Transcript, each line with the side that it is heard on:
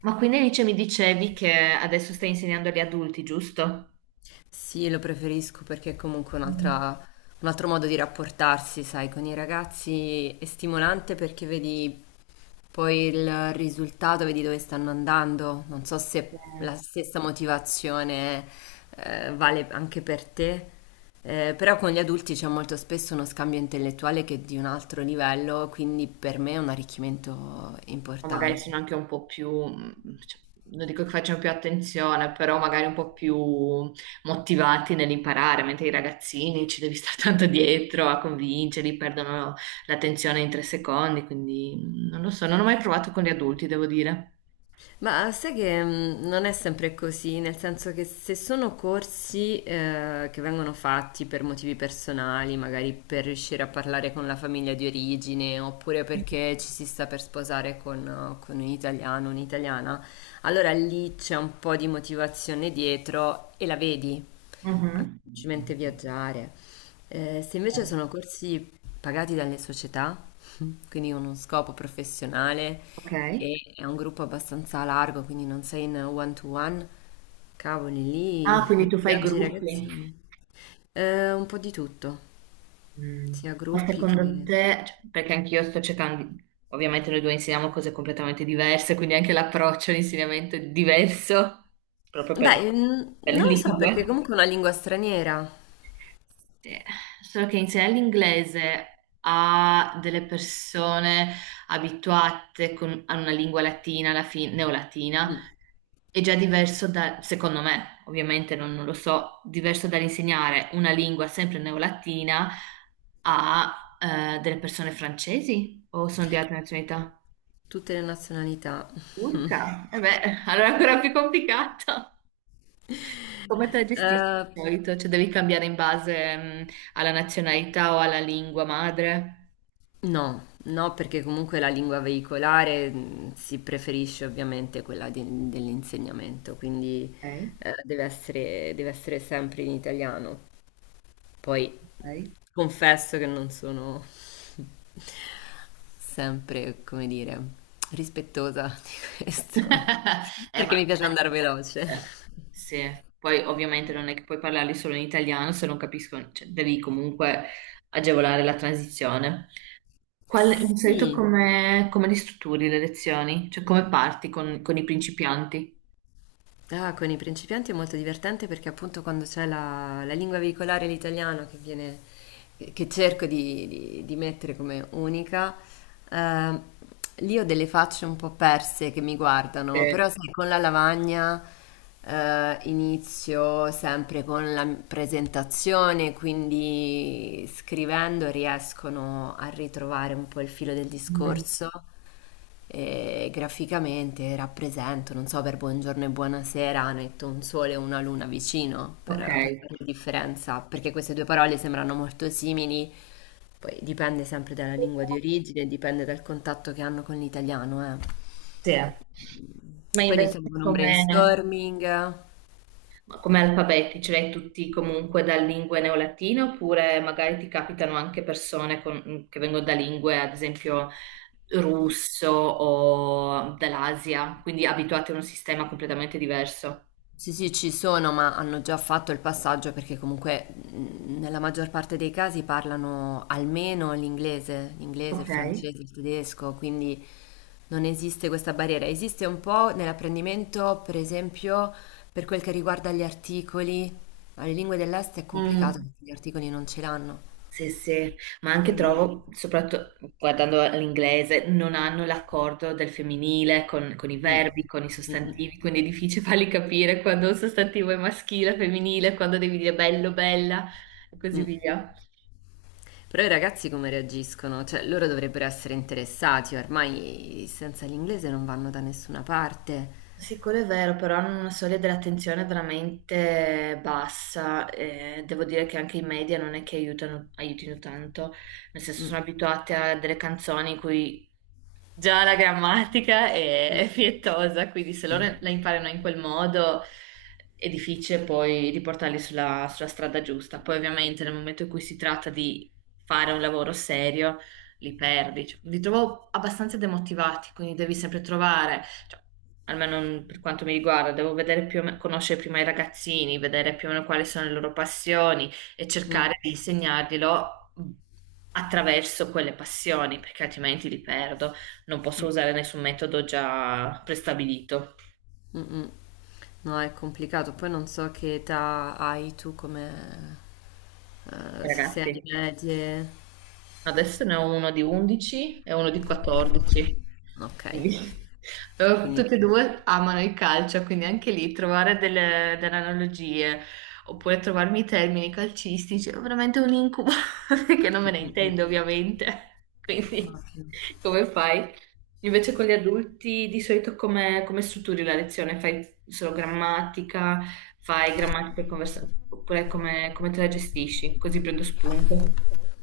right: Ma quindi Alice mi dicevi che adesso stai insegnando agli adulti, giusto?
left: Sì, lo preferisco perché è comunque
right: Mm.
left: un altro modo di rapportarsi, sai, con i ragazzi è stimolante perché vedi poi il risultato, vedi dove stanno andando. Non so se
right: Eh,
left: la stessa motivazione vale anche per te, però con gli adulti c'è molto spesso uno scambio intellettuale che è di un altro livello, quindi per me è un arricchimento
right: O magari
left: importante.
right: sono anche un po' più, cioè, non dico che facciano più attenzione, però magari un po' più motivati nell'imparare, mentre i ragazzini ci devi stare tanto dietro a convincerli, perdono l'attenzione in tre secondi, quindi non lo so, non ho mai provato con gli adulti, devo dire.
left: Ma sai che non è sempre così, nel senso che se sono corsi che vengono fatti per motivi personali, magari per riuscire a parlare con la famiglia di origine, oppure perché ci si sta per sposare con un italiano, un'italiana, allora lì c'è un po' di motivazione dietro e la vedi, anche
right: Mhm.
left: semplicemente viaggiare. Se invece sono corsi pagati dalle società, quindi con uno scopo professionale,
right: Ok.
left: e è un gruppo abbastanza largo, quindi non sei in one to one. Cavoli,
right: Ah,
left: lì
right: quindi tu fai
left: rimpiangi i
right: gruppi.
left: ragazzini. Un po' di tutto,
right: Mm.
left: sia
right: Ma
left: gruppi
right: secondo
left: che...
right: te, cioè, perché anch'io sto cercando, ovviamente noi due insegniamo cose completamente diverse, quindi anche l'approccio all'insegnamento è diverso, proprio
left: Beh,
right: per le
left: non lo so perché
right: lingue.
left: comunque è una lingua straniera.
right: Sì, solo che insegnare l'inglese a delle persone abituate a una lingua latina, alla fine, neolatina,
left: Mm.
right: è già diverso da, secondo me, ovviamente non lo so, diverso dall'insegnare una lingua sempre neolatina a delle persone francesi o sono di altre nazionalità?
left: Tutte le nazionalità.
right: Turca? E beh, allora è ancora più complicato. Come te la gestisci
left: Eh,
right: di solito? Cioè devi cambiare in base, alla nazionalità o alla lingua madre?
left: no, no, perché comunque la lingua veicolare si preferisce ovviamente quella dell'insegnamento, quindi
right: Ok,
left: deve essere sempre in italiano. Poi
right: ok.
left: confesso che non sono sempre, come dire, rispettosa di questo, perché
right: Ma...
left: mi piace andare veloce.
right: eh, sì, poi ovviamente non è che puoi parlarli solo in italiano se non capiscono, cioè, devi comunque agevolare la transizione. Qual, di solito
left: Sì.
right: come, come li strutturi le lezioni? Cioè come parti con i principianti?
left: Ah, con i principianti è molto divertente perché appunto quando c'è la lingua veicolare, l'italiano, che viene, che cerco di mettere come unica, ehm, lì ho delle facce un po' perse che mi guardano,
right: Sì.
left: però sai, con la lavagna inizio sempre con la presentazione, quindi scrivendo riescono a ritrovare un po' il filo del
right: Mm,
left: discorso e graficamente rappresento, non so, per buongiorno e buonasera metto un sole e una luna vicino per,
right: ok.
left: per fare la differenza, perché queste due parole sembrano molto simili, poi dipende sempre dalla lingua di origine, dipende dal contatto che hanno con l'italiano, eh.
right: Sì. Ma
left: Poi
right: invece
left: iniziamo con un
right: come,
left: brainstorming.
right: come alfabeti ce l'hai tutti comunque da lingue neolatine oppure magari ti capitano anche persone che vengono da lingue, ad esempio russo o dall'Asia, quindi abituate a un sistema completamente diverso.
left: Sì, sì, ci sono, ma hanno già fatto il passaggio perché comunque nella maggior parte dei casi parlano almeno l'inglese, il
right: Ok.
left: francese, il tedesco, quindi non esiste questa barriera. Esiste un po' nell'apprendimento, per esempio, per quel che riguarda gli articoli, ma le lingue dell'est è complicato
right: Mm,
left: perché gli articoli non ce l'hanno.
right: sì, sì, ma anche
left: Quindi...
right: trovo, soprattutto guardando all'inglese, non hanno l'accordo del femminile con i
left: mm,
right: verbi, con i
left: mm, mm,
right: sostantivi, quindi è difficile farli capire quando un sostantivo è maschile, femminile, quando devi dire bello, bella e così
left: mm.
right: via.
left: Però i ragazzi come reagiscono? Cioè, loro dovrebbero essere interessati, ormai senza l'inglese non vanno da nessuna parte.
right: Sì, quello è vero, però hanno una soglia dell'attenzione veramente bassa. Devo dire che anche i media non è che aiutano, aiutino tanto, nel senso sono
left: Mm,
right: abituati a delle canzoni in cui già la grammatica
left: mm,
right: è fietosa, quindi se
left: sì.
right: loro la imparano in quel modo è difficile poi riportarli sulla, sulla strada giusta. Poi ovviamente nel momento in cui si tratta di fare un lavoro serio, li perdi. Cioè, li trovo abbastanza demotivati, quindi devi sempre trovare, cioè, almeno per quanto mi riguarda, devo vedere conoscere prima i ragazzini, vedere più o meno quali sono le loro passioni e
left: Mm,
right: cercare di insegnarglielo attraverso quelle passioni, perché altrimenti li perdo non posso
left: mm,
right: usare nessun metodo già prestabilito.
left: mm, mm. No, è complicato. Poi non so che età hai tu come... se sei alle
right: Ragazzi,
left: medie.
right: adesso ne ho uno di 11 e uno di 14.
left: Ok,
right: Quindi,
left: quindi...
right: tutti e
left: sì.
right: due amano il calcio, quindi anche lì trovare delle, delle analogie oppure trovarmi i termini calcistici è veramente un incubo, che non me
left: Mm,
right: ne
left: mm, mm.
right: intendo ovviamente. Quindi
left: Ok.
right: come fai? Invece con gli adulti di solito come, come strutturi la lezione? Fai solo grammatica, fai grammatica e conversazione, oppure come, come te la gestisci? Così prendo spunto.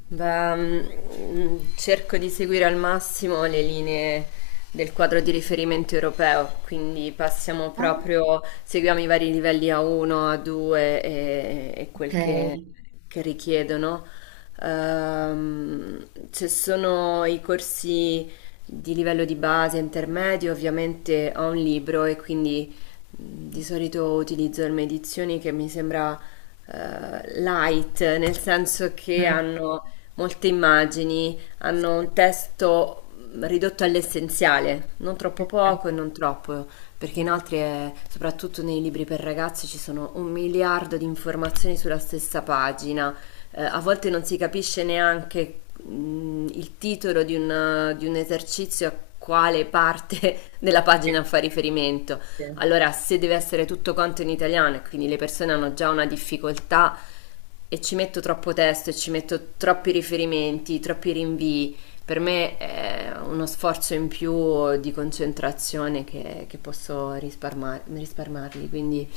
left: Beh, cerco di seguire al massimo le linee del quadro di riferimento europeo, quindi passiamo proprio, seguiamo i vari livelli A1, A2 e
right: Ok,
left: quel che richiedono. Ehm, Ci sono i corsi di livello di base, intermedio, ovviamente ho un libro e quindi di solito utilizzo delle edizioni che mi sembra light, nel senso che
right: mm,
left: hanno molte immagini,
right: sì,
left: hanno un testo ridotto all'essenziale, non troppo
right: sì, sì,
left: poco e non troppo, perché
right: mm,
left: inoltre, soprattutto nei libri per ragazzi, ci sono un miliardo di informazioni sulla stessa pagina. A volte non si capisce neanche il titolo di un esercizio a quale parte della pagina
right: sì,
left: fa riferimento.
right: sì.
left: Allora, se deve essere tutto quanto in italiano e quindi le persone hanno già una difficoltà e ci metto troppo testo e ci metto troppi riferimenti, troppi rinvii, per me è uno sforzo in più di concentrazione che posso risparmarmi, quindi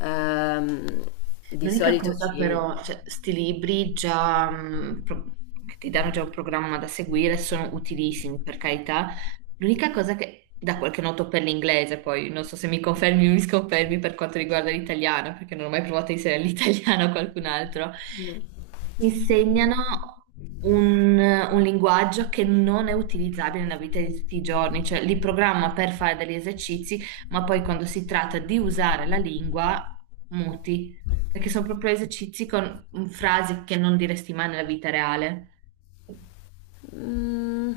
left: ehm, di
right: L'unica
left: solito
right: cosa
left: ci...
right: però, cioè, sti libri già, che ti danno già un programma da seguire sono utilissimi, per carità. L'unica cosa che da qualche noto per l'inglese, poi non so se mi confermi o mi sconfermi per quanto riguarda l'italiano, perché non ho mai provato a inserire l'italiano a qualcun altro, mi insegnano un linguaggio che non è utilizzabile nella vita di tutti i giorni, cioè li programma per fare degli esercizi, ma poi quando si tratta di usare la lingua, muti, perché sono proprio esercizi con frasi che non diresti mai nella vita reale.
left: Mm,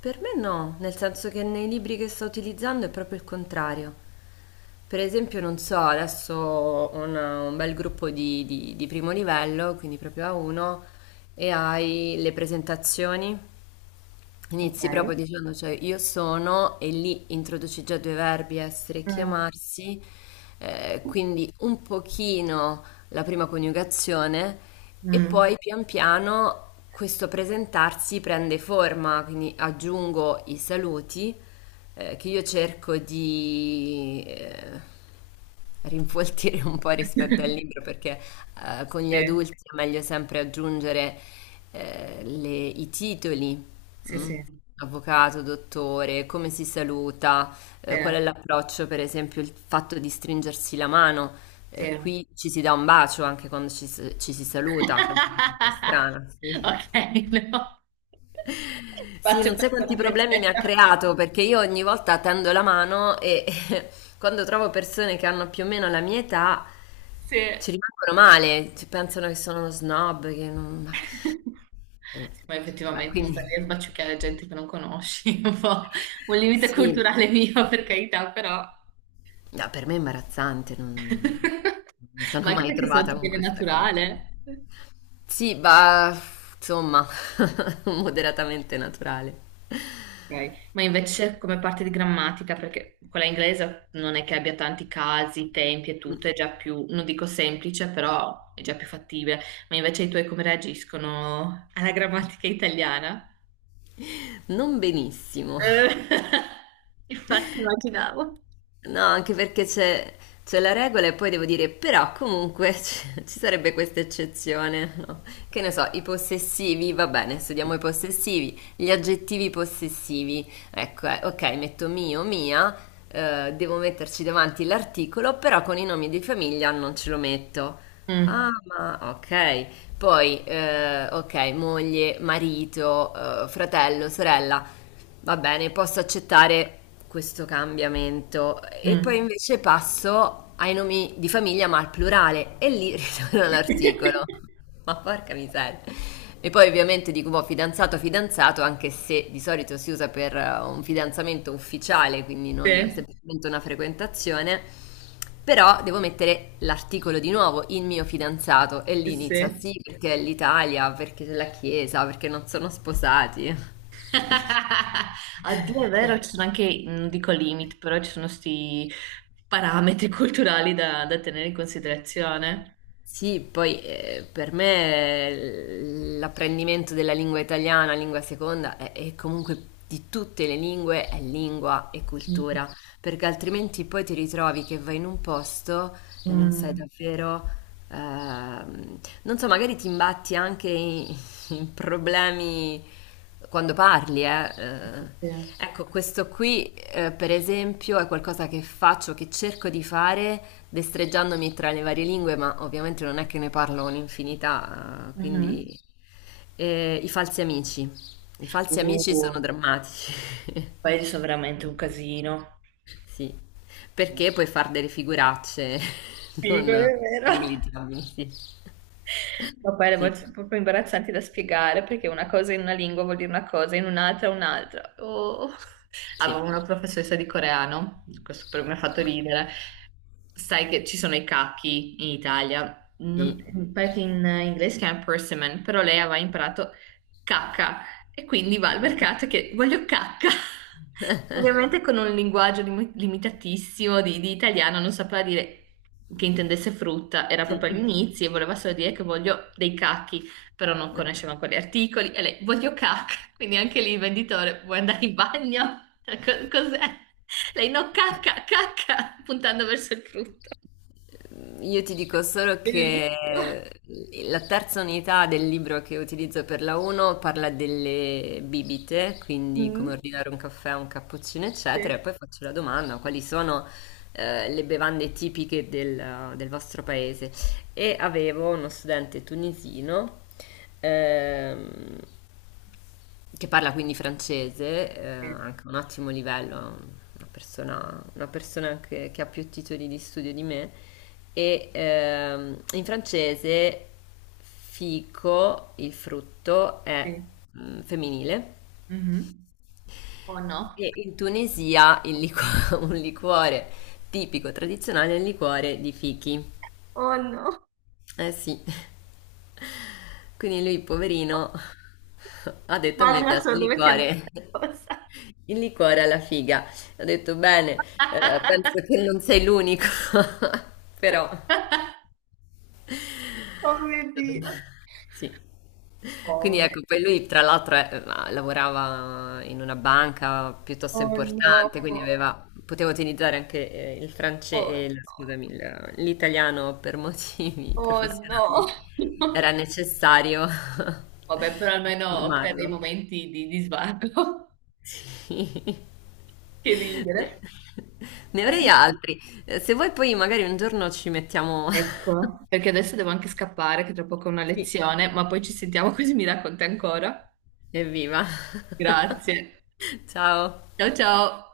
left: per me no, nel senso che nei libri che sto utilizzando è proprio il contrario. Per esempio, non so, adesso ho un bel gruppo di primo livello, quindi proprio A1, e hai le presentazioni. Inizi
right: Ok.
left: proprio dicendo, cioè io sono e lì introduci già due verbi, essere e
right: Mm.
left: chiamarsi, quindi un pochino la prima coniugazione e
right: Mm.
left: poi pian piano questo presentarsi prende forma, quindi aggiungo i saluti che io cerco di rinfoltire un po' rispetto al libro perché con gli
right: Sì,
left: adulti è meglio sempre aggiungere i titoli.
right: sì,
left: Mm.
right: sì,
left: Avvocato, dottore, come si saluta?
right: sì,
left: Qual è l'approccio, per esempio, il fatto di stringersi la mano?
right: sì.
left: Qui ci si dà un bacio anche quando ci si saluta, cosa molto strana, sì.
right: Ok, no.
left: Sì,
right: Spazio
left: non sai quanti
right: personale
left: problemi mi ha
right: zero.
left: creato perché io ogni volta tendo la mano e quando trovo persone che hanno più o meno la mia età
right: Sì.
left: ci rimangono male, ci pensano che sono uno snob, che non...
right: Sì, ma
left: Vabbè,
right: effettivamente stare
left: quindi
right: lì a sbaciucchiare gente che non conosci, è un po' un limite
left: sì.
right: culturale mio, per carità, però.
left: No, per me è imbarazzante, non non mi
right: Ma
left: sono
right: anche
left: mai
right: perché se non
left: trovata
right: ti
left: con
right: viene
left: questa cosa.
right: naturale.
left: Sì, bah, insomma, moderatamente naturale.
right: Ok. Ma invece come parte di grammatica, perché quella inglese non è che abbia tanti casi, tempi e tutto, è già più, non dico semplice, però è già più fattibile. Ma invece i tuoi come reagiscono alla grammatica italiana?
left: Non benissimo.
right: Eh, infatti immaginavo.
left: No, anche perché c'è la regola e poi devo dire, però comunque ci sarebbe questa eccezione, no? Che ne so, i possessivi, va bene, studiamo i possessivi, gli aggettivi possessivi, ecco, ok, metto mio, mia, devo metterci davanti l'articolo, però con i nomi di famiglia non ce lo metto. Ah,
right: Mm,
left: ma ok. Poi, ok, moglie, marito, fratello, sorella, va bene, posso accettare questo cambiamento. E poi
right: mm.
left: invece passo ai nomi di famiglia, ma al plurale, e lì ritorno all'articolo. Ma porca miseria. E poi ovviamente dico, boh, fidanzato, fidanzato, anche se di solito si usa per un fidanzamento ufficiale, quindi non
right: Sì,
left: semplicemente una frequentazione, però devo mettere l'articolo di nuovo, il mio fidanzato, e
right: sì,
left: lì inizia
right: sì.
left: sì perché è l'Italia, perché è la Chiesa, perché non sono sposati.
right: Oddio, è vero, ci sono anche, non dico limit, però ci sono sti parametri culturali da, da tenere in considerazione.
left: Sì, poi per me l'apprendimento della lingua italiana, lingua seconda, e comunque di tutte le lingue, è lingua e
right: Mm,
left: cultura, perché altrimenti poi ti ritrovi che vai in un posto e non sai
right: mm,
left: davvero. Non so, magari ti imbatti anche in problemi quando parli, eh.
right: sì, sì, sì.
left: Ecco, questo qui, per esempio, è qualcosa che faccio, che cerco di fare, destreggiandomi tra le varie lingue, ma ovviamente non è che ne parlo un'infinità,
right: Mhm.
left: quindi i falsi amici. I falsi amici sono
right: Uh,
left: drammatici,
right: paesi sono veramente un casino.
left: sì,
right: Sì,
left: perché puoi fare delle figuracce
right: quello
left: non
right: è vero.
left: negligentabili, sì.
right: Ma poi le
left: Sì,
right: volte sono proprio imbarazzanti da spiegare perché una cosa in una lingua vuol dire una cosa, in un'altra un'altra. Oh.
left: sì.
right: Avevo una professoressa di coreano, questo per me ha fatto
left: Ah,
right: ridere. Sai che ci sono i cachi in Italia,
left: sì.
right: pare che in inglese si chiama persimmon, però lei aveva imparato cacca e quindi va al
left: Mm.
right: mercato che voglio cacca. Ovviamente con un linguaggio limitatissimo di italiano, non sapeva dire che intendesse frutta, era proprio
left: Sì.
right: all'inizio e voleva solo dire che voglio dei cacchi però non conosceva quegli articoli e lei voglio cacca, quindi anche lì il venditore vuoi andare in bagno? Cos'è? Lei no, cacca, cacca, puntando verso il frutto.
left: Io ti dico solo che
right: Bellissimo.
left: la terza unità del libro che utilizzo per la 1 parla delle bibite, quindi come
right: Mm.
left: ordinare un caffè, un cappuccino,
right: Sì,
left: eccetera, e poi faccio la domanda, quali sono le bevande tipiche del, del vostro paese? E avevo uno studente tunisino ehm, Che parla quindi francese,
right: sì,
left: anche un ottimo livello, una persona che ha più titoli di studio di me. E in francese fico, il frutto, è
right: sì.
left: femminile.
right: Mhm. Oh no.
left: E in Tunisia un liquore tipico, tradizionale, è il liquore di fichi.
right: Oh no,
left: Eh sì, quindi lui, poverino, ha detto a me
right: immagina
left: piace
right: solo
left: il
right: dove sia andata
left: liquore.
right: la cosa.
left: Il liquore alla figa. Ho detto bene, penso che non sei l'unico, però
right: Oh mio Dio.
left: sì.
right: Oh,
left: Quindi
right: mio
left: ecco, poi
right: Dio.
left: lui tra l'altro lavorava in una banca piuttosto
right: Oh,
left: importante, quindi
right: no.
left: aveva, poteva utilizzare anche il
right: Oh no,
left: francese, scusami, l'italiano per motivi
right: oh no.
left: professionali. Era necessario
right: Vabbè, però almeno crea dei
left: informarlo.
right: momenti di svago.
left: Sì.
right: Che
left: Ne
right: ridere.
left: ne
right: Eh
left: avrei
right: sì.
left: altri. Se vuoi poi magari un giorno ci mettiamo
right: Ecco, perché adesso devo anche scappare, che tra poco ho una
left: Sì,
right: lezione, ma poi ci sentiamo così mi racconti ancora.
left: evviva.
right: Grazie.
left: Ciao.
right: Ciao ciao.